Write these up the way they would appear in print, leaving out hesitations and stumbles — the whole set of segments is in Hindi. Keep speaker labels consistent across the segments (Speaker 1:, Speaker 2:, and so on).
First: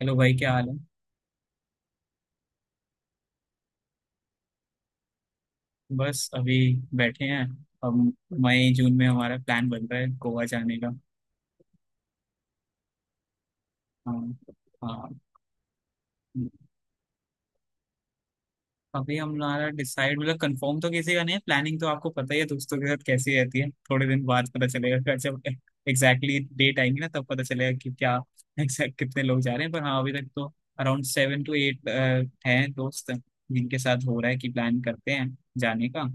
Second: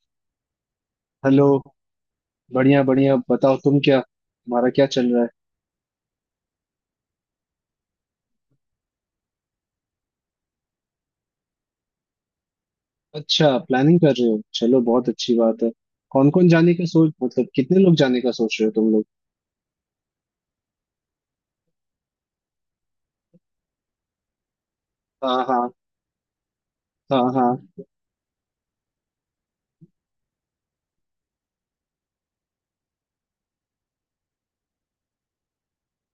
Speaker 1: हेलो भाई, क्या हाल है।
Speaker 2: हेलो। बढ़िया बढ़िया, बताओ तुम क्या, तुम्हारा क्या चल रहा है।
Speaker 1: बस अभी बैठे हैं। अब मई जून में हमारा प्लान बन रहा है गोवा जाने का।
Speaker 2: अच्छा, प्लानिंग कर
Speaker 1: हाँ,
Speaker 2: रहे हो, चलो
Speaker 1: हाँ।
Speaker 2: बहुत अच्छी बात है। कौन कौन जाने का सोच, मतलब कितने लोग जाने का सोच रहे हो तुम लोग।
Speaker 1: अभी हमारा डिसाइड मतलब कंफर्म तो किसी का नहीं है। प्लानिंग तो आपको पता ही है दोस्तों के साथ कैसी रहती है। थोड़े दिन बाद पता चलेगा कि जब
Speaker 2: हाँ, हाँ।
Speaker 1: एग्जैक्टली डेट आएंगी ना
Speaker 2: हाँ,
Speaker 1: तब पता
Speaker 2: हाँ।
Speaker 1: चलेगा कि क्या एग्जैक्ट कितने लोग जा रहे हैं। पर हाँ, अभी तक तो अराउंड 7 टू 8 हैं दोस्त जिनके साथ हो रहा है कि प्लान करते हैं जाने का।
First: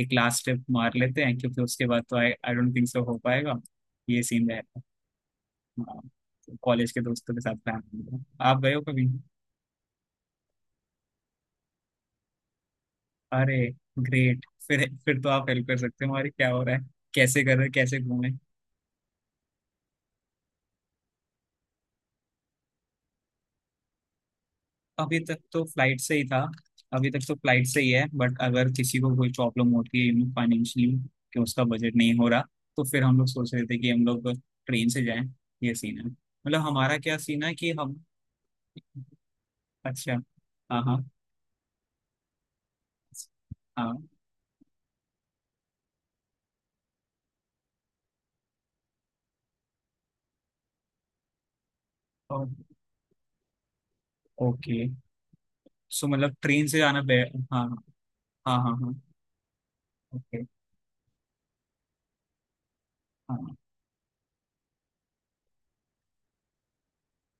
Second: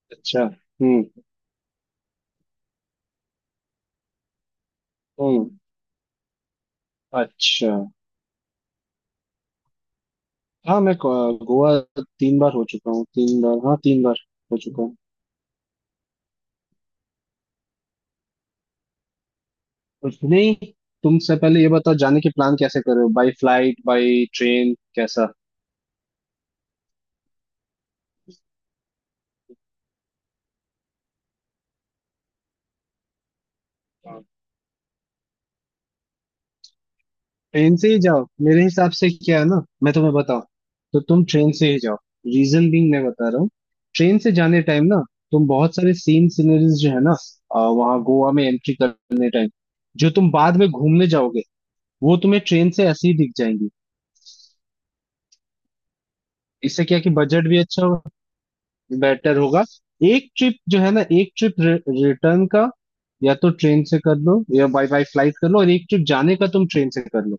Speaker 1: एक लास्ट
Speaker 2: अच्छा।
Speaker 1: स्टेप मार
Speaker 2: हम्म।
Speaker 1: लेते हैं क्योंकि उसके बाद तो I I don't think so हो पाएगा। ये सीन रहेगा,
Speaker 2: हम्म।
Speaker 1: कॉलेज के दोस्तों के साथ
Speaker 2: अच्छा।
Speaker 1: प्लान होगा। आप गए हो कभी।
Speaker 2: हाँ, मैं गोवा तीन बार हो चुका हूँ, तीन
Speaker 1: अरे
Speaker 2: बार, हाँ तीन बार
Speaker 1: ग्रेट,
Speaker 2: हो चुका
Speaker 1: फिर
Speaker 2: हूँ।
Speaker 1: फिर तो आप हेल्प कर सकते हो, हमारे क्या हो रहा है, कैसे कर रहे हैं, कैसे घूमे।
Speaker 2: कुछ नहीं, तुमसे पहले ये बताओ जाने के प्लान कैसे कर रहे हो, बाई फ्लाइट बाई ट्रेन,
Speaker 1: अभी
Speaker 2: कैसा।
Speaker 1: तक तो फ्लाइट से ही था। अभी तक तो फ्लाइट से ही है, बट अगर किसी को कोई प्रॉब्लम होती है फाइनेंशियली कि उसका बजट नहीं हो रहा, तो फिर हम लोग सोच रहे थे कि हम लोग ट्रेन से जाएं। ये सीन है, मतलब हमारा क्या सीन है कि
Speaker 2: ट्रेन से
Speaker 1: हम।
Speaker 2: ही जाओ, मेरे हिसाब से क्या है ना, मैं तुम्हें
Speaker 1: अच्छा।
Speaker 2: बताऊं,
Speaker 1: हाँ,
Speaker 2: तो
Speaker 1: हाँ,
Speaker 2: तुम ट्रेन से ही जाओ। रीजन बीइंग, मैं बता रहा हूँ,
Speaker 1: हाँ।
Speaker 2: ट्रेन से जाने टाइम ना, तुम बहुत सारे सीन, सीनरीज जो है ना, वहाँ गोवा में एंट्री करने टाइम जो तुम बाद में घूमने जाओगे, वो तुम्हें
Speaker 1: ओ,
Speaker 2: ट्रेन से ऐसे ही दिख जाएंगी।
Speaker 1: ओके। सो मतलब ट्रेन से
Speaker 2: इससे क्या
Speaker 1: आना
Speaker 2: है कि
Speaker 1: बे।
Speaker 2: बजट भी
Speaker 1: हाँ,
Speaker 2: अच्छा होगा,
Speaker 1: हाँ, हाँ, हाँ।
Speaker 2: बेटर होगा। एक
Speaker 1: ओके।
Speaker 2: ट्रिप जो है ना, एक ट्रिप रिटर्न का या तो
Speaker 1: हाँ।
Speaker 2: ट्रेन से कर लो या बाई बाई फ्लाइट कर लो, और एक ट्रिप जाने का तुम ट्रेन से कर लो,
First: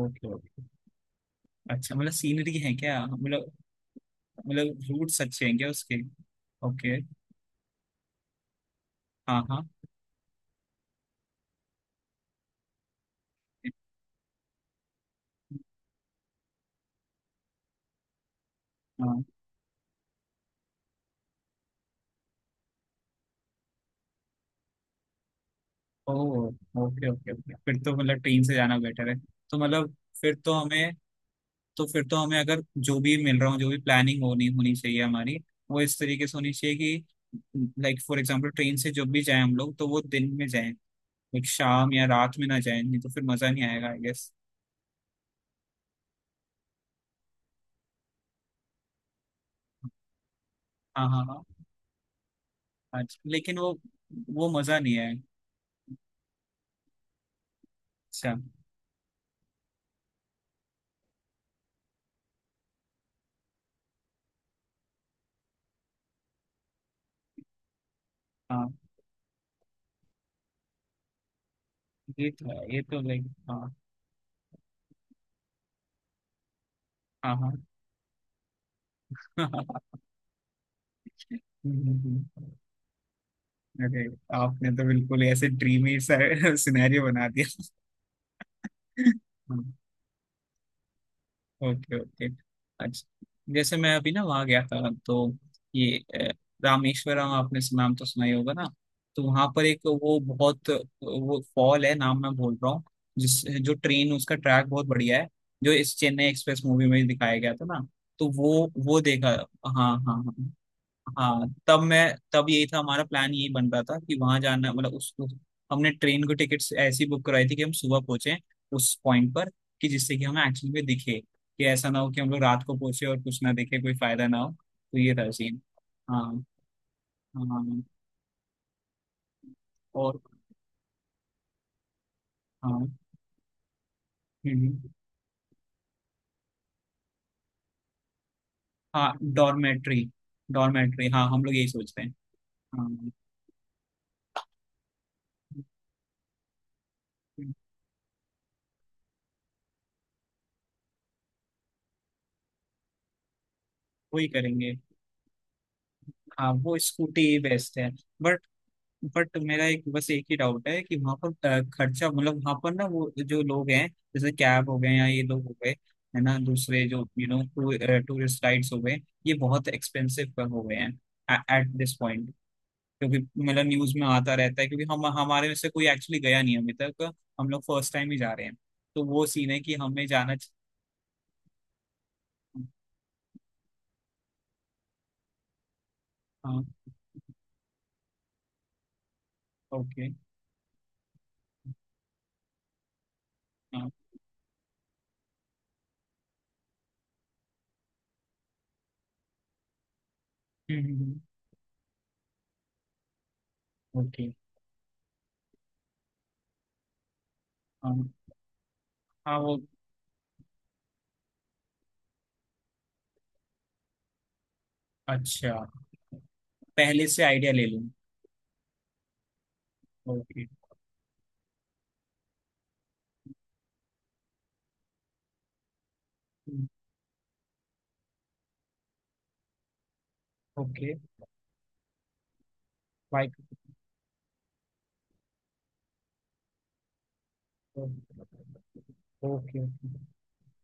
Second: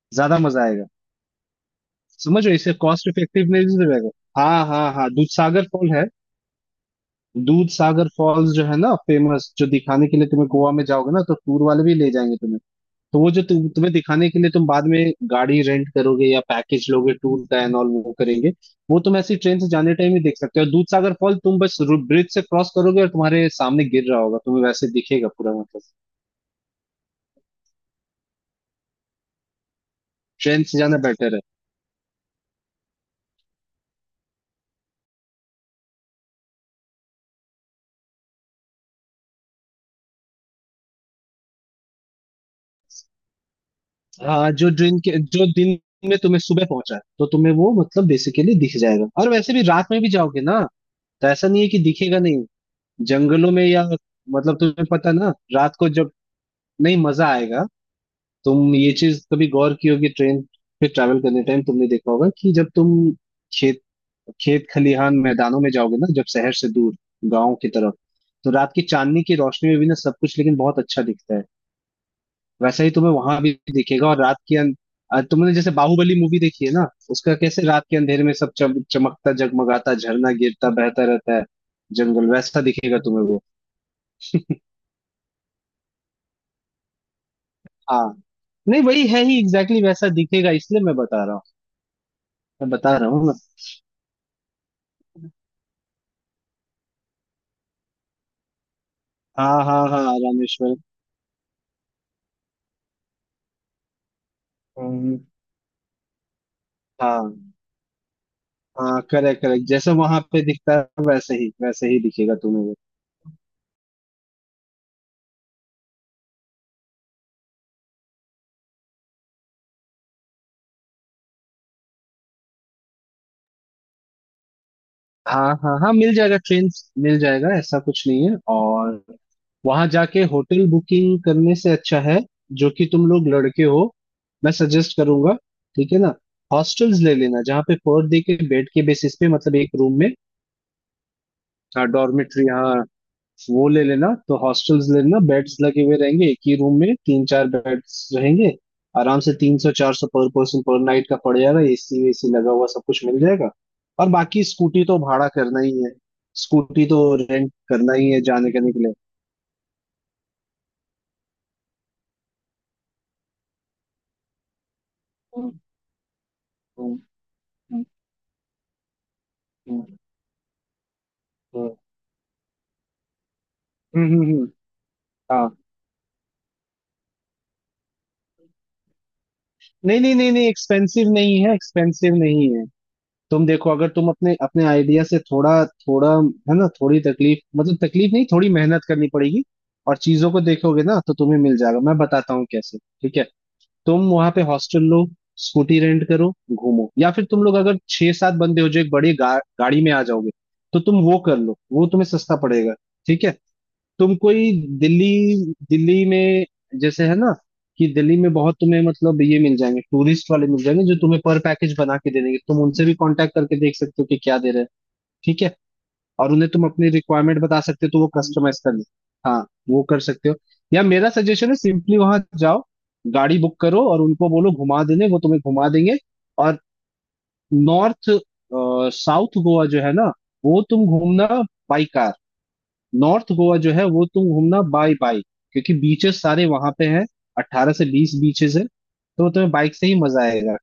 Speaker 1: ओके,
Speaker 2: ज्यादा
Speaker 1: ओके।
Speaker 2: मजा आएगा।
Speaker 1: अच्छा, मतलब
Speaker 2: समझ रहे हो,
Speaker 1: सीनरी है
Speaker 2: इससे
Speaker 1: क्या,
Speaker 2: कॉस्ट
Speaker 1: मतलब
Speaker 2: इफेक्टिवनेस भी रहेगा। हाँ
Speaker 1: मतलब
Speaker 2: हाँ हाँ,
Speaker 1: रूट्स
Speaker 2: दूध
Speaker 1: अच्छे हैं
Speaker 2: सागर
Speaker 1: क्या
Speaker 2: फॉल
Speaker 1: उसके।
Speaker 2: है।
Speaker 1: ओके।
Speaker 2: दूध सागर फॉल्स जो है ना
Speaker 1: हाँ,
Speaker 2: फेमस, जो
Speaker 1: हाँ,
Speaker 2: दिखाने के लिए तुम्हें गोवा में जाओगे ना तो टूर वाले भी ले जाएंगे तुम्हें। तो वो जो तुम्हें दिखाने के लिए तुम बाद में गाड़ी रेंट करोगे या पैकेज लोगे टूर का एंड ऑल वो करेंगे। वो तुम
Speaker 1: हाँ।
Speaker 2: ऐसी ट्रेन से जाने टाइम ही देख सकते हो। दूध सागर फॉल तुम बस ब्रिज से क्रॉस करोगे और तुम्हारे सामने गिर रहा होगा, तुम्हें वैसे दिखेगा पूरा मतलब।
Speaker 1: Oh, okay, okay, okay. फिर तो मतलब ट्रेन से जाना बेटर है। तो मतलब फिर तो
Speaker 2: ट्रेन से
Speaker 1: हमें,
Speaker 2: जाना बेटर है।
Speaker 1: अगर जो भी मिल रहा हो, जो भी प्लानिंग होनी होनी चाहिए हमारी, वो इस तरीके से होनी चाहिए कि लाइक फॉर एग्जांपल ट्रेन से जब भी जाएं हम लोग तो वो दिन में जाएं। लाइक शाम या रात में ना जाए, नहीं तो फिर मजा नहीं आएगा, आई गेस।
Speaker 2: हाँ, जो दिन के, जो दिन में तुम्हें सुबह पहुंचा है तो तुम्हें वो मतलब बेसिकली दिख जाएगा, और वैसे भी रात में भी जाओगे ना,
Speaker 1: हाँ, हाँ,
Speaker 2: तो
Speaker 1: हाँ।
Speaker 2: ऐसा नहीं है कि दिखेगा नहीं।
Speaker 1: आज
Speaker 2: जंगलों
Speaker 1: लेकिन
Speaker 2: में
Speaker 1: वो
Speaker 2: या,
Speaker 1: वो
Speaker 2: मतलब
Speaker 1: मजा
Speaker 2: तुम्हें
Speaker 1: नहीं है।
Speaker 2: पता ना रात को जब, नहीं मजा आएगा।
Speaker 1: अच्छा।
Speaker 2: तुम ये चीज कभी गौर की होगी, ट्रेन पे ट्रैवल करने टाइम तुमने देखा होगा कि जब तुम खेत, खेत खलिहान मैदानों में जाओगे ना, जब शहर से दूर गांव की तरफ, तो रात
Speaker 1: हाँ,
Speaker 2: की चांदनी की रोशनी में भी ना सब कुछ लेकिन बहुत अच्छा दिखता है।
Speaker 1: ये तो है, ये
Speaker 2: वैसा ही
Speaker 1: तो
Speaker 2: तुम्हें
Speaker 1: लाइक,
Speaker 2: वहां भी
Speaker 1: हाँ।
Speaker 2: दिखेगा। और रात के तुमने जैसे बाहुबली मूवी देखी है ना, उसका
Speaker 1: हाँ, हाँ,
Speaker 2: कैसे रात के अंधेरे में सब चमकता जगमगाता झरना गिरता बहता रहता है, जंगल वैसा दिखेगा तुम्हें वो।
Speaker 1: अरे, आपने तो बिल्कुल ही ऐसे ड्रीमी सा सिनेरियो बना
Speaker 2: हाँ, नहीं वही
Speaker 1: दिया।
Speaker 2: है ही, एग्जैक्टली exactly वैसा दिखेगा, इसलिए मैं बता रहा हूँ।
Speaker 1: Okay, okay.
Speaker 2: मैं बता रहा
Speaker 1: अच्छा।
Speaker 2: हूँ ना।
Speaker 1: जैसे मैं अभी ना वहाँ गया था, तो ये रामेश्वरम, आपने नाम तो सुना ही होगा ना। तो वहाँ
Speaker 2: हाँ
Speaker 1: पर एक
Speaker 2: हाँ हाँ,
Speaker 1: वो बहुत
Speaker 2: रामेश्वर।
Speaker 1: वो फॉल है, नाम मैं भूल रहा हूँ, जिस जो ट्रेन उसका ट्रैक बहुत
Speaker 2: हम्म।
Speaker 1: बढ़िया है, जो इस चेन्नई एक्सप्रेस मूवी में
Speaker 2: हाँ
Speaker 1: दिखाया गया था ना। तो वो
Speaker 2: हाँ,
Speaker 1: देखा।
Speaker 2: करेक्ट करेक्ट,
Speaker 1: हाँ,
Speaker 2: जैसे वहां
Speaker 1: हाँ,
Speaker 2: पे
Speaker 1: हाँ,
Speaker 2: दिखता है
Speaker 1: हाँ।
Speaker 2: वैसे ही दिखेगा
Speaker 1: तब
Speaker 2: तुम्हें
Speaker 1: यही
Speaker 2: वो।
Speaker 1: था हमारा प्लान, यही बन रहा था कि वहां जाना, मतलब हमने ट्रेन को टिकट्स ऐसी बुक करवाई थी कि हम सुबह पहुंचे उस पॉइंट पर, कि जिससे कि हमें एक्चुअली में दिखे, कि ऐसा ना हो कि हम लोग रात को पहुंचे और कुछ ना दिखे, कोई फायदा ना हो, तो ये था
Speaker 2: हाँ
Speaker 1: सीन।
Speaker 2: हाँ हाँ, मिल जाएगा
Speaker 1: हाँ,
Speaker 2: ट्रेन, मिल जाएगा, ऐसा
Speaker 1: हाँ,
Speaker 2: कुछ नहीं है। और वहां
Speaker 1: और
Speaker 2: जाके होटल बुकिंग करने से अच्छा है,
Speaker 1: हाँ,
Speaker 2: जो कि तुम लोग लड़के हो, मैं
Speaker 1: हम्म,
Speaker 2: सजेस्ट करूंगा, ठीक है ना, हॉस्टल्स ले लेना जहाँ पे पर डे के बेड के
Speaker 1: हाँ।
Speaker 2: बेसिस पे, मतलब एक रूम
Speaker 1: डॉर्मेट्री,
Speaker 2: में।
Speaker 1: डॉर्मेट्री, हाँ, हम लोग यही
Speaker 2: हाँ
Speaker 1: सोचते हैं।
Speaker 2: डॉर्मेट्री, हाँ
Speaker 1: हाँ,
Speaker 2: वो ले लेना। तो हॉस्टल्स ले लेना, बेड्स लगे हुए रहेंगे एक ही रूम में, तीन चार बेड्स रहेंगे। आराम से 300-400 पर पर्सन पर नाइट का पड़ जाएगा, एसी वेसी लगा हुआ सब कुछ मिल जाएगा। और
Speaker 1: वही
Speaker 2: बाकी
Speaker 1: करेंगे।
Speaker 2: स्कूटी तो भाड़ा करना ही है,
Speaker 1: हाँ, वो
Speaker 2: स्कूटी तो
Speaker 1: स्कूटी
Speaker 2: रेंट
Speaker 1: बेस्ट है।
Speaker 2: करना ही है
Speaker 1: बट
Speaker 2: जाने करने के लिए।
Speaker 1: बट मेरा एक, बस एक ही डाउट है कि वहां पर खर्चा, मतलब वहां पर ना वो जो लोग हैं, जैसे कैब हो गए या ये लोग
Speaker 2: हम्म।
Speaker 1: हो गए, है ना, दूसरे
Speaker 2: हम्म।
Speaker 1: जो टूरिस्ट गाइड्स हो गए, ये बहुत
Speaker 2: हम्म।
Speaker 1: एक्सपेंसिव हो गए हैं एट
Speaker 2: हम्म।
Speaker 1: This point. क्योंकि मतलब न्यूज में
Speaker 2: हम्म।
Speaker 1: आता
Speaker 2: हम्म।
Speaker 1: रहता है, क्योंकि हम हमारे
Speaker 2: हाँ।
Speaker 1: में से कोई एक्चुअली गया नहीं अभी तक। हम लोग फर्स्ट टाइम ही जा रहे हैं, तो वो सीन है कि
Speaker 2: नहीं
Speaker 1: हमें
Speaker 2: नहीं नहीं
Speaker 1: जाना
Speaker 2: नहीं,
Speaker 1: चाहिए।
Speaker 2: एक्सपेंसिव नहीं है, एक्सपेंसिव नहीं है। तुम देखो, अगर तुम अपने अपने आइडिया से थोड़ा थोड़ा, है
Speaker 1: हाँ।
Speaker 2: ना, थोड़ी तकलीफ, मतलब तकलीफ नहीं, थोड़ी मेहनत करनी पड़ेगी और
Speaker 1: ओके।
Speaker 2: चीजों को देखोगे ना तो तुम्हें मिल जाएगा, मैं बताता हूँ कैसे, ठीक है।
Speaker 1: हाँ।
Speaker 2: तुम वहां पे हॉस्टल लो, स्कूटी रेंट करो, घूमो। या फिर तुम लोग अगर छह सात बंदे हो जो एक बड़ी गाड़ी में आ जाओगे तो तुम वो कर लो, वो तुम्हें सस्ता पड़ेगा, ठीक है। तुम
Speaker 1: ओके।
Speaker 2: कोई दिल्ली, दिल्ली में जैसे है ना, कि
Speaker 1: हाँ,
Speaker 2: दिल्ली में बहुत तुम्हें मतलब
Speaker 1: हाँ,
Speaker 2: ये
Speaker 1: वो
Speaker 2: मिल जाएंगे, टूरिस्ट वाले मिल जाएंगे जो तुम्हें पर पैकेज बना के दे देंगे, तुम उनसे भी कांटेक्ट करके देख सकते हो कि क्या दे रहे हैं, ठीक है।
Speaker 1: अच्छा।
Speaker 2: और उन्हें तुम अपनी
Speaker 1: पहले से
Speaker 2: रिक्वायरमेंट
Speaker 1: आइडिया
Speaker 2: बता
Speaker 1: ले लूँ।
Speaker 2: सकते हो तो वो कस्टमाइज कर ले। हाँ वो कर सकते हो।
Speaker 1: ओके,
Speaker 2: या मेरा सजेशन है, सिंपली वहां जाओ, गाड़ी बुक करो और उनको बोलो घुमा देने, वो तुम्हें घुमा देंगे। और नॉर्थ साउथ गोवा जो है ना, वो तुम
Speaker 1: ओके,
Speaker 2: घूमना बाई, नॉर्थ
Speaker 1: वाइट,
Speaker 2: गोवा जो है वो तुम घूमना बाय बाय, क्योंकि बीचेस सारे वहां पे हैं, 18 से 20 बीचेस है, तो तुम्हें
Speaker 1: ओके,
Speaker 2: बाइक से ही मजा आएगा,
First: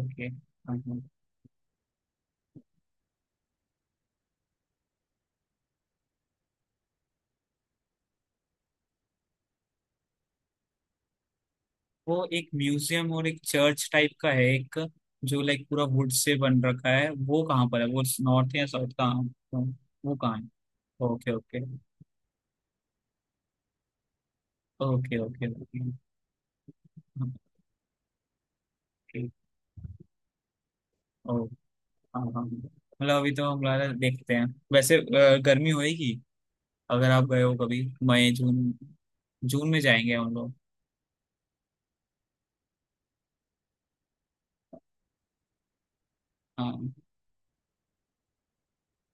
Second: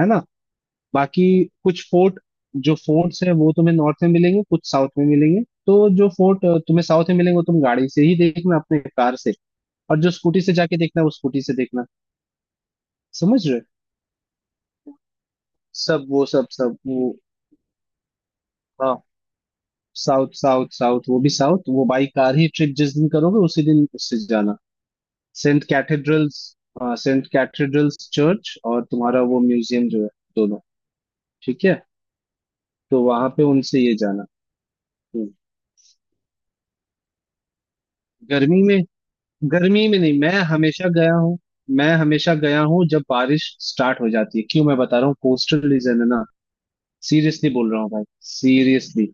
Speaker 2: है ना। बाकी कुछ फोर्ट, जो फोर्ट्स हैं वो तुम्हें नॉर्थ में मिलेंगे, कुछ साउथ में मिलेंगे। तो जो फोर्ट तुम्हें साउथ में मिलेंगे वो तुम गाड़ी से ही देखना, अपने कार से, और जो स्कूटी से जाके देखना है वो स्कूटी से देखना,
Speaker 1: वो एक म्यूजियम और एक
Speaker 2: समझ रहे हो?
Speaker 1: चर्च टाइप का है, एक जो लाइक पूरा
Speaker 2: सब
Speaker 1: वुड
Speaker 2: वो
Speaker 1: से
Speaker 2: सब,
Speaker 1: बन
Speaker 2: सब
Speaker 1: रखा है,
Speaker 2: वो,
Speaker 1: वो कहाँ पर है वो, नॉर्थ या साउथ
Speaker 2: हाँ,
Speaker 1: का। वो
Speaker 2: साउथ
Speaker 1: कहाँ है।
Speaker 2: साउथ साउथ, वो भी
Speaker 1: ओके, ओके,
Speaker 2: साउथ, वो बाई कार ही ट्रिप जिस दिन करोगे उसी दिन उससे जाना।
Speaker 1: Okay, okay,
Speaker 2: saint
Speaker 1: okay,
Speaker 2: cathedrals, हाँ सेंट कैथेड्रल्स चर्च, और तुम्हारा
Speaker 1: ओके,
Speaker 2: वो म्यूजियम जो है, दोनों,
Speaker 1: ओ,
Speaker 2: ठीक है।
Speaker 1: हाँ, हाँ।
Speaker 2: तो
Speaker 1: मतलब
Speaker 2: वहां
Speaker 1: अभी
Speaker 2: पे
Speaker 1: तो हम
Speaker 2: उनसे ये
Speaker 1: लोग
Speaker 2: जाना।
Speaker 1: देखते हैं। वैसे
Speaker 2: हम्म।
Speaker 1: गर्मी होएगी, अगर आप गए हो कभी, मई
Speaker 2: गर्मी
Speaker 1: जून,
Speaker 2: में,
Speaker 1: जून में
Speaker 2: गर्मी में
Speaker 1: जाएंगे
Speaker 2: नहीं, मैं
Speaker 1: हम लोग।
Speaker 2: हमेशा गया हूँ, मैं हमेशा गया हूँ जब बारिश स्टार्ट हो जाती है, क्यों मैं बता रहा हूँ, कोस्टल रीजन है ना,
Speaker 1: हाँ,
Speaker 2: सीरियसली बोल रहा हूँ भाई, सीरियसली।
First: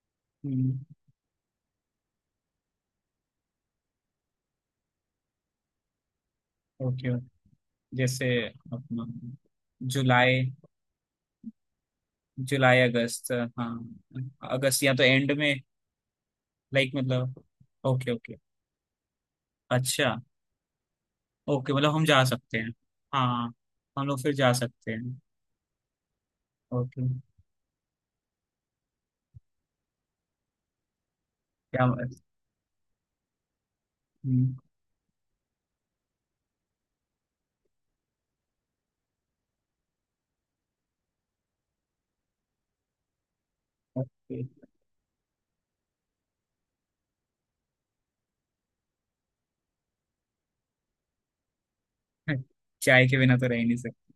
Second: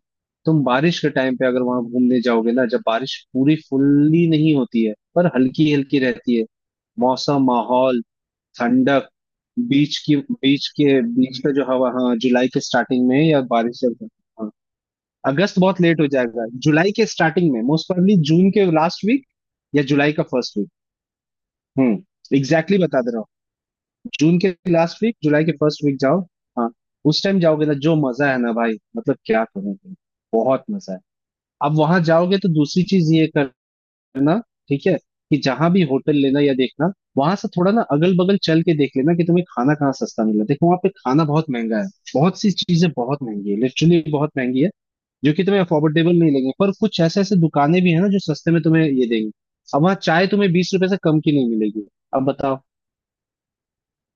Speaker 2: तुम
Speaker 1: हम्म,
Speaker 2: बारिश के टाइम पे अगर वहां घूमने जाओगे ना, जब बारिश पूरी फुल्ली नहीं होती है पर हल्की हल्की रहती है,
Speaker 1: ओके, ओके।
Speaker 2: मौसम माहौल
Speaker 1: जैसे अपना
Speaker 2: ठंडक, बीच की,
Speaker 1: जुलाई
Speaker 2: बीच के, बीच का जो हवा, हाँ। जुलाई के
Speaker 1: जुलाई
Speaker 2: स्टार्टिंग में
Speaker 1: अगस्त,
Speaker 2: या
Speaker 1: हाँ।
Speaker 2: बारिश जब, हाँ।
Speaker 1: अगस्त या तो एंड में।
Speaker 2: अगस्त बहुत लेट हो जाएगा, जुलाई
Speaker 1: लाइक
Speaker 2: के
Speaker 1: मतलब,
Speaker 2: स्टार्टिंग में मोस्ट
Speaker 1: ओके,
Speaker 2: प्रोबेबली
Speaker 1: ओके,
Speaker 2: जून के लास्ट वीक या जुलाई
Speaker 1: अच्छा,
Speaker 2: का फर्स्ट वीक।
Speaker 1: ओके, मतलब
Speaker 2: हम्म।
Speaker 1: हम जा सकते हैं।
Speaker 2: एग्जैक्टली exactly बता दे रहा
Speaker 1: हाँ,
Speaker 2: हूँ,
Speaker 1: हम लोग फिर
Speaker 2: जून के
Speaker 1: जा सकते
Speaker 2: लास्ट वीक
Speaker 1: हैं।
Speaker 2: जुलाई के फर्स्ट वीक जाओ। हाँ,
Speaker 1: ओके।
Speaker 2: उस टाइम जाओगे ना, जो मजा है ना भाई, मतलब क्या करोगे, बहुत मजा है। अब
Speaker 1: क्या,
Speaker 2: वहां जाओगे तो दूसरी चीज ये कर करना,
Speaker 1: हम्म,
Speaker 2: ठीक है, कि जहां भी होटल लेना या देखना, वहां से थोड़ा ना अगल बगल चल के देख लेना कि तुम्हें खाना कहाँ सस्ता मिला। देखो, वहां पे खाना बहुत महंगा है, बहुत सी चीजें बहुत महंगी है, लिटरली बहुत
Speaker 1: ओके।
Speaker 2: महंगी है, जो कि तुम्हें अफोर्डेबल नहीं लगेंगे, पर कुछ ऐसे ऐसे दुकानें भी है ना जो सस्ते में तुम्हें ये देंगी। अब वहाँ चाय तुम्हें 20 रुपए से कम की नहीं मिलेगी, अब बताओ।
Speaker 1: चाय के बिना तो रह ही नहीं सकते।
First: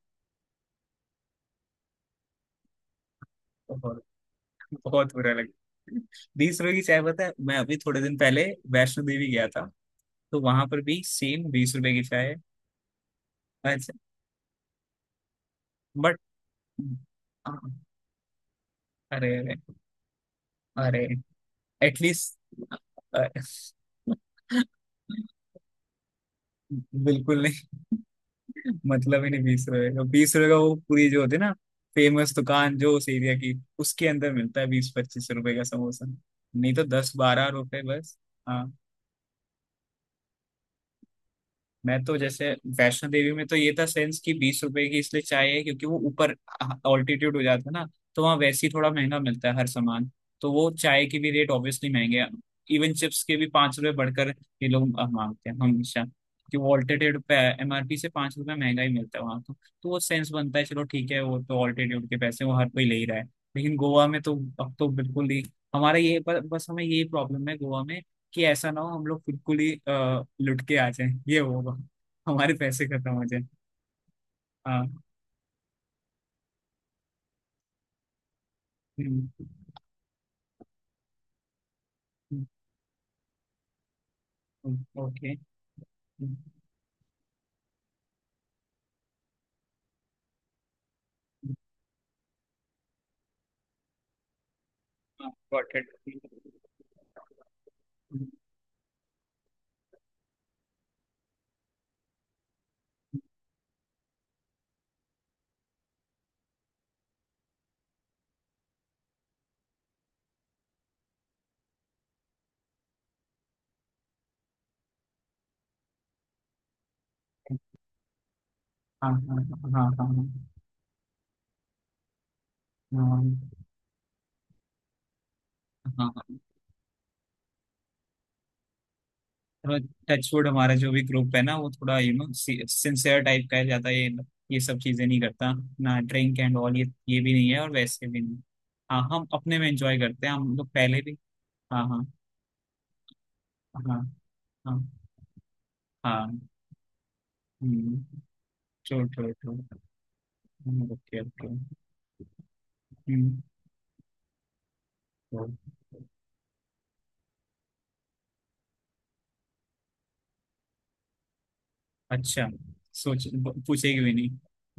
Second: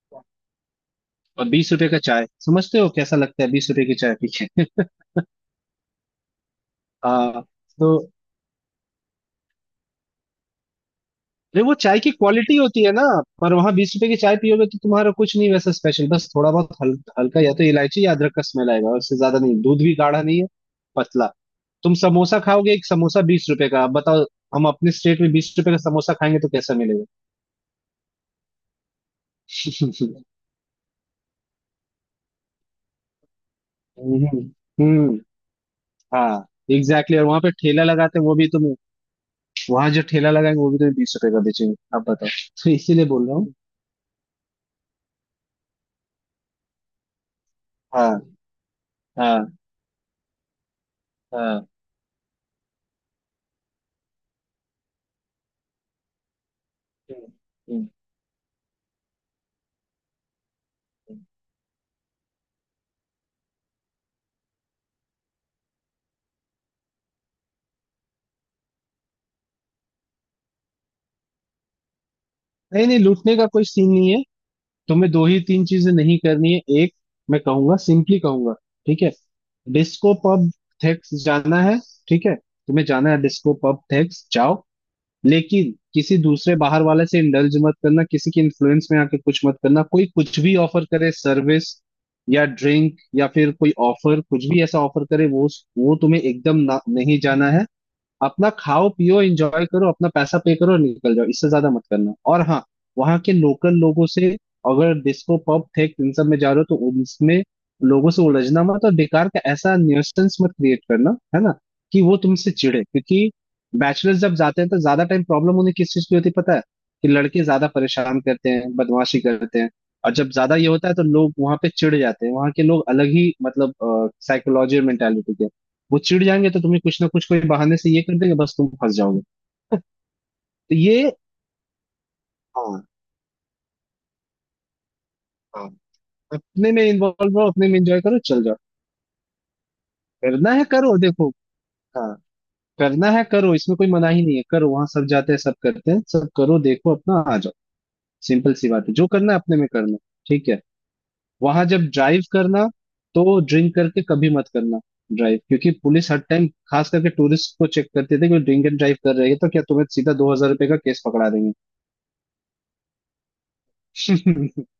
Speaker 2: और 20 रुपए का चाय, समझते हो कैसा लगता है 20 रुपए की
Speaker 1: बहुत,
Speaker 2: चाय पी के।
Speaker 1: बहुत बुरा लगा। 20 रुपए की चाय, पता है, मैं अभी थोड़े
Speaker 2: तो
Speaker 1: दिन पहले वैष्णो देवी गया था। तो वहां पर भी सेम
Speaker 2: नहीं, वो
Speaker 1: 20 रुपए
Speaker 2: चाय
Speaker 1: की
Speaker 2: की
Speaker 1: चाय
Speaker 2: क्वालिटी होती है ना, पर
Speaker 1: है।
Speaker 2: वहां बीस
Speaker 1: अच्छा।
Speaker 2: रुपए की चाय पियोगे तो तुम्हारा कुछ नहीं वैसा स्पेशल,
Speaker 1: बट,
Speaker 2: बस थोड़ा बहुत हल्का या तो इलायची या अदरक का स्मेल आएगा, उससे
Speaker 1: अरे,
Speaker 2: ज्यादा नहीं।
Speaker 1: अरे,
Speaker 2: दूध भी गाढ़ा नहीं है,
Speaker 1: अरे,
Speaker 2: पतला। तुम
Speaker 1: एटलीस्ट,
Speaker 2: समोसा खाओगे, एक समोसा 20 रुपए का, अब बताओ हम अपने स्टेट में 20 रुपए का समोसा खाएंगे तो कैसा मिलेगा।
Speaker 1: बिल्कुल नहीं। मतलब ही नहीं 20 रुपए का, वो पूरी जो होती है ना, फेमस दुकान जो उस एरिया की, उसके
Speaker 2: हम्म।
Speaker 1: अंदर मिलता है बीस
Speaker 2: हम्म।
Speaker 1: पच्चीस रुपए का समोसा।
Speaker 2: हाँ।
Speaker 1: नहीं तो दस
Speaker 2: एग्जैक्टली, और वहां
Speaker 1: बारह
Speaker 2: पे
Speaker 1: रुपए
Speaker 2: ठेला
Speaker 1: बस।
Speaker 2: लगाते हैं वो भी
Speaker 1: हाँ।
Speaker 2: तुम, वहां जो ठेला लगाएंगे वो भी तुम्हें 20 रुपए का बेचेंगे,
Speaker 1: मैं
Speaker 2: आप
Speaker 1: तो
Speaker 2: बताओ।
Speaker 1: जैसे
Speaker 2: तो इसीलिए
Speaker 1: वैष्णो
Speaker 2: बोल
Speaker 1: देवी
Speaker 2: रहा
Speaker 1: में
Speaker 2: हूँ।
Speaker 1: तो ये था सेंस कि 20 रुपए की इसलिए चाय है क्योंकि वो ऊपर ऑल्टीट्यूड हो जाता है ना,
Speaker 2: हाँ
Speaker 1: तो वहाँ वैसे ही थोड़ा महंगा मिलता
Speaker 2: हाँ
Speaker 1: है हर सामान, तो वो चाय के भी रेट
Speaker 2: हाँ।
Speaker 1: ऑब्वियसली महंगे हैं, इवन चिप्स के भी 5 रुपए बढ़कर ये लोग मांगते हैं हमेशा, कि वो ऑल्टीट्यूड
Speaker 2: हम्म।
Speaker 1: पे
Speaker 2: हम्म।
Speaker 1: एमआरपी से 5 रुपए महंगा ही मिलता है वहाँ तो। तो वो सेंस बनता है, चलो ठीक है, वो तो ऑल्टीट्यूड के पैसे वो हर कोई ले ही रहा है। लेकिन गोवा में तो अब तो बिल्कुल ही, हमारा ये, पर बस हमें ये प्रॉब्लम है गोवा में, कि ऐसा ना हो हम लोग बिल्कुल ही लुट के आ जाएं, ये होगा, हमारे पैसे
Speaker 2: नहीं नहीं,
Speaker 1: खत्म हो
Speaker 2: लूटने
Speaker 1: जाए।
Speaker 2: का कोई सीन नहीं है।
Speaker 1: हाँ।
Speaker 2: तुम्हें दो ही तीन चीजें नहीं करनी है। एक, मैं कहूंगा, सिंपली कहूंगा, ठीक है,
Speaker 1: हम्म।
Speaker 2: डिस्को पब थेक्स जाना है, ठीक है, तुम्हें जाना है, डिस्को पब थेक्स जाओ,
Speaker 1: हम्म। ओके।
Speaker 2: लेकिन किसी
Speaker 1: हाँ।
Speaker 2: दूसरे बाहर वाले से इंडल्ज मत करना, किसी के इन्फ्लुएंस में आके कुछ मत करना, कोई कुछ भी ऑफर करे, सर्विस या ड्रिंक, या फिर कोई ऑफर कुछ भी ऐसा ऑफर करे वो
Speaker 1: गॉट इट,
Speaker 2: वो तुम्हें एकदम
Speaker 1: हाँ।
Speaker 2: नहीं
Speaker 1: got
Speaker 2: जाना है। अपना खाओ पियो एंजॉय करो, अपना पैसा पे करो और निकल जाओ, इससे ज्यादा मत करना। और हाँ, वहाँ के लोकल लोगों से, अगर डिस्को पब थे इन सब में जा रहे हो तो उनमें लोगों से उलझना मत, और बेकार का ऐसा न्यूसेंस मत क्रिएट करना, है ना, कि वो तुमसे चिढ़े। क्योंकि बैचलर्स जब जाते हैं तो ज्यादा टाइम प्रॉब्लम उन्हें किस चीज की होती है पता है, कि लड़के
Speaker 1: it.
Speaker 2: ज्यादा परेशान करते हैं
Speaker 1: हाँ,
Speaker 2: बदमाशी
Speaker 1: हाँ,
Speaker 2: करते हैं।
Speaker 1: हाँ, हाँ,
Speaker 2: और जब ज्यादा ये होता है तो लोग वहां पे चिढ़ जाते हैं, वहां के लोग अलग ही
Speaker 1: हाँ,
Speaker 2: मतलब साइकोलॉजी और मेंटेलिटी के हैं। वो
Speaker 1: हाँ,
Speaker 2: चिढ़
Speaker 1: हाँ।
Speaker 2: जाएंगे तो तुम्हें कुछ ना कुछ कोई बहाने से ये कर देंगे, बस तुम फंस जाओगे।
Speaker 1: थोड़ा टचवुड, हमारा
Speaker 2: तो
Speaker 1: जो भी
Speaker 2: ये,
Speaker 1: ग्रुप है ना वो थोड़ा
Speaker 2: हाँ।
Speaker 1: सिंसियर टाइप का है, ज्यादा ये सब चीजें नहीं करता,
Speaker 2: हाँ।
Speaker 1: ना ड्रिंक एंड
Speaker 2: अपने
Speaker 1: ऑल,
Speaker 2: में
Speaker 1: ये भी
Speaker 2: इन्वॉल्व रहो,
Speaker 1: नहीं है,
Speaker 2: अपने
Speaker 1: और
Speaker 2: में एंजॉय
Speaker 1: वैसे
Speaker 2: करो,
Speaker 1: भी नहीं।
Speaker 2: चल जाओ।
Speaker 1: हाँ, हम अपने में एंजॉय करते हैं,
Speaker 2: करना
Speaker 1: हम
Speaker 2: है
Speaker 1: लोग
Speaker 2: करो
Speaker 1: पहले भी।
Speaker 2: देखो,
Speaker 1: हाँ, हाँ,
Speaker 2: हाँ। करना है करो, इसमें कोई
Speaker 1: हाँ,
Speaker 2: मनाही नहीं है, करो,
Speaker 1: हाँ,
Speaker 2: वहां सब जाते हैं सब करते हैं, सब
Speaker 1: हाँ,
Speaker 2: करो देखो, अपना आ जाओ।
Speaker 1: हम्म।
Speaker 2: सिंपल सी बात है,
Speaker 1: ट्रू,
Speaker 2: जो करना
Speaker 1: ट्रू,
Speaker 2: है अपने
Speaker 1: ट्रू।
Speaker 2: में करना, ठीक है।
Speaker 1: ओके, ओके,
Speaker 2: वहां जब ड्राइव करना तो
Speaker 1: हम्म,
Speaker 2: ड्रिंक करके कभी मत करना ड्राइव, क्योंकि पुलिस हर टाइम खास करके टूरिस्ट को चेक करते थे कि ड्रिंक एंड ड्राइव कर रहे हैं तो क्या, तुम्हें सीधा 2,000 रुपए का केस पकड़ा
Speaker 1: अच्छा। सोच पूछेगी भी
Speaker 2: देंगे।
Speaker 1: नहीं।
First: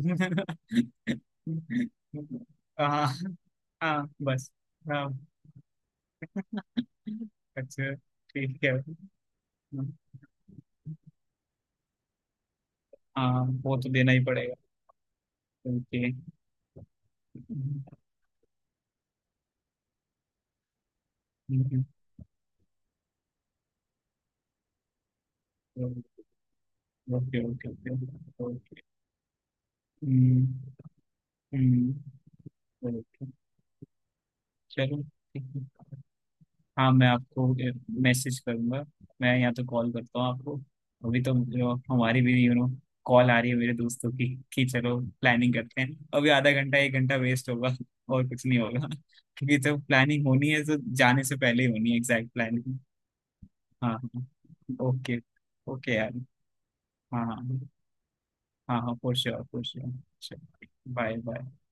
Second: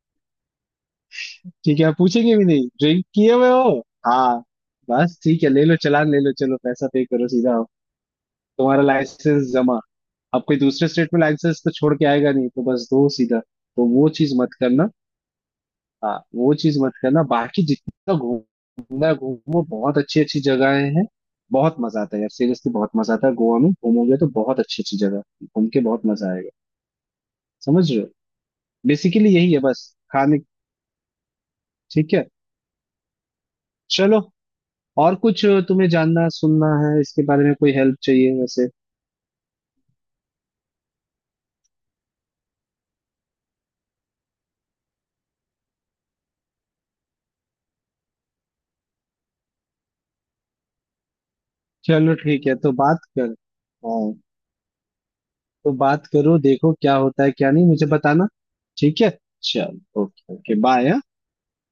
Speaker 2: ठीक है, पूछेंगे भी नहीं ड्रिंक
Speaker 1: हाँ,
Speaker 2: किए हुए हो,
Speaker 1: हाँ,
Speaker 2: हाँ
Speaker 1: बस। हाँ,
Speaker 2: बस, ठीक है, ले लो चालान, ले लो चलो, पैसा पे करो सीधा आओ।
Speaker 1: अच्छा, ठीक है।
Speaker 2: तुम्हारा लाइसेंस जमा, अब कोई दूसरे स्टेट में लाइसेंस तो छोड़ के आएगा नहीं तो बस दो सीधा।
Speaker 1: हाँ, वो
Speaker 2: तो
Speaker 1: तो
Speaker 2: वो
Speaker 1: देना ही
Speaker 2: चीज मत
Speaker 1: पड़ेगा।
Speaker 2: करना,
Speaker 1: ओके,
Speaker 2: हाँ वो चीज मत करना। बाकी जितना घूमना है, घूमो, बहुत अच्छी अच्छी जगहें हैं, बहुत मजा आता है यार, सीरियसली, बहुत मजा आता है। गोवा में घूमोगे तो बहुत अच्छी अच्छी जगह है। घूम के बहुत मजा आएगा।
Speaker 1: ओके, ओके,
Speaker 2: समझ रहे हो,
Speaker 1: ओके, ओके,
Speaker 2: बेसिकली यही है बस। खाने,
Speaker 1: हम्म, हम्म,
Speaker 2: ठीक है,
Speaker 1: ओके,
Speaker 2: चलो।
Speaker 1: चलो
Speaker 2: और
Speaker 1: ठीक
Speaker 2: कुछ
Speaker 1: है।
Speaker 2: तुम्हें जानना सुनना
Speaker 1: हाँ,
Speaker 2: है
Speaker 1: मैं
Speaker 2: इसके बारे
Speaker 1: आपको
Speaker 2: में, कोई हेल्प चाहिए
Speaker 1: मैसेज
Speaker 2: वैसे,
Speaker 1: करूंगा, मैं या तो कॉल करता हूँ आपको। अभी तो जो हमारी भी कॉल आ रही है मेरे दोस्तों की कि चलो प्लानिंग करते हैं, अभी आधा घंटा 1 घंटा वेस्ट होगा और कुछ नहीं होगा, क्योंकि जब प्लानिंग होनी है तो जाने से पहले ही होनी है
Speaker 2: चलो
Speaker 1: एग्जैक्ट
Speaker 2: ठीक है तो
Speaker 1: प्लानिंग।
Speaker 2: बात कर,
Speaker 1: हाँ,
Speaker 2: हाँ,
Speaker 1: हाँ, ओके,
Speaker 2: तो
Speaker 1: ओके
Speaker 2: बात
Speaker 1: यार।
Speaker 2: करो, देखो क्या होता
Speaker 1: हाँ,
Speaker 2: है
Speaker 1: हाँ,
Speaker 2: क्या नहीं, मुझे बताना।
Speaker 1: हाँ, हाँ,
Speaker 2: ठीक है
Speaker 1: फॉर श्योर, फॉर
Speaker 2: चलो, okay
Speaker 1: sure.
Speaker 2: Okay bye.
Speaker 1: Bye, bye.